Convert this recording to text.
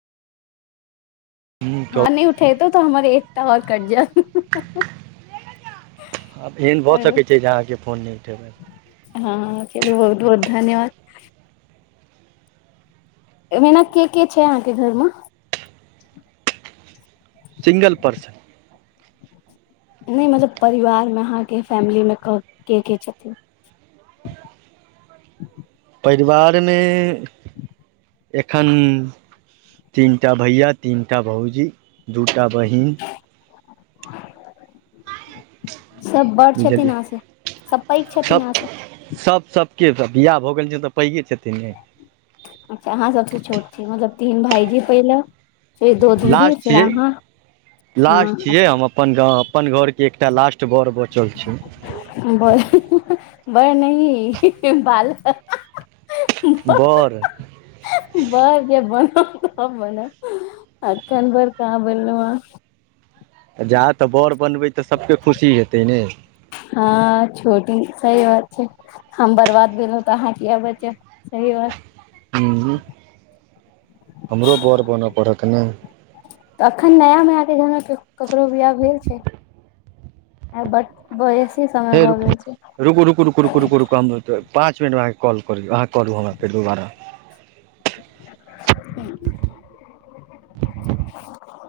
हुँ कहू हँ नय उठेतो तऽ हमर एकटा ओर कैट जात आब एहन भऽ सकैत छै जे अहाँके फोन नय उठेबै हँ चलू बहुत बहुत धन्यवाद ऐ मने के के छै अहाँके घर मे सिंगल पर्सन नय मतलब परिवार मे अहाँके फैमिली मे के के छथिन परिवार में एखन तीनटा भैया तीनटा भौजी दूटा बहिन [inaudible] सब बड़ छथिन बुझलियै अहाँ से सब पैघ छथिन अहाँ से के तऽ बियाह भऽ गेल छै तऽ पैघ छथिन ने अच्छा अहाँ सबस छोट छीय मतलब तीन भायजी पहिले फेर दो दीदी लास्ट फिर छियै अहाँ हाँ लास्ट छियै अच्छा हम अपन गाँव अपन घरके एकटा लास्ट बर बचल छै बल बर न बाल क बर बस जे बन त मने अखन भर क बलल जा तऽ बर बनबै तऽ सभ के खुशी हेतै ने हँ छोटी सही बात छै हम बर्बाद भेलु त अहाँ किया बचब सही बात ह हमरो बर बनऽ पड़त ने तऽ अखन नया नया मै अहांके घरमे ककरो बियाह भेल छै बट बेसी समय हे भऽ रुकू गेल छै रुकू रु रुक रुकू रकू रुू हम त पाँच मिनटमे अहके कॉल करौ अहाँ कह करू हमराे दोबारा हूँ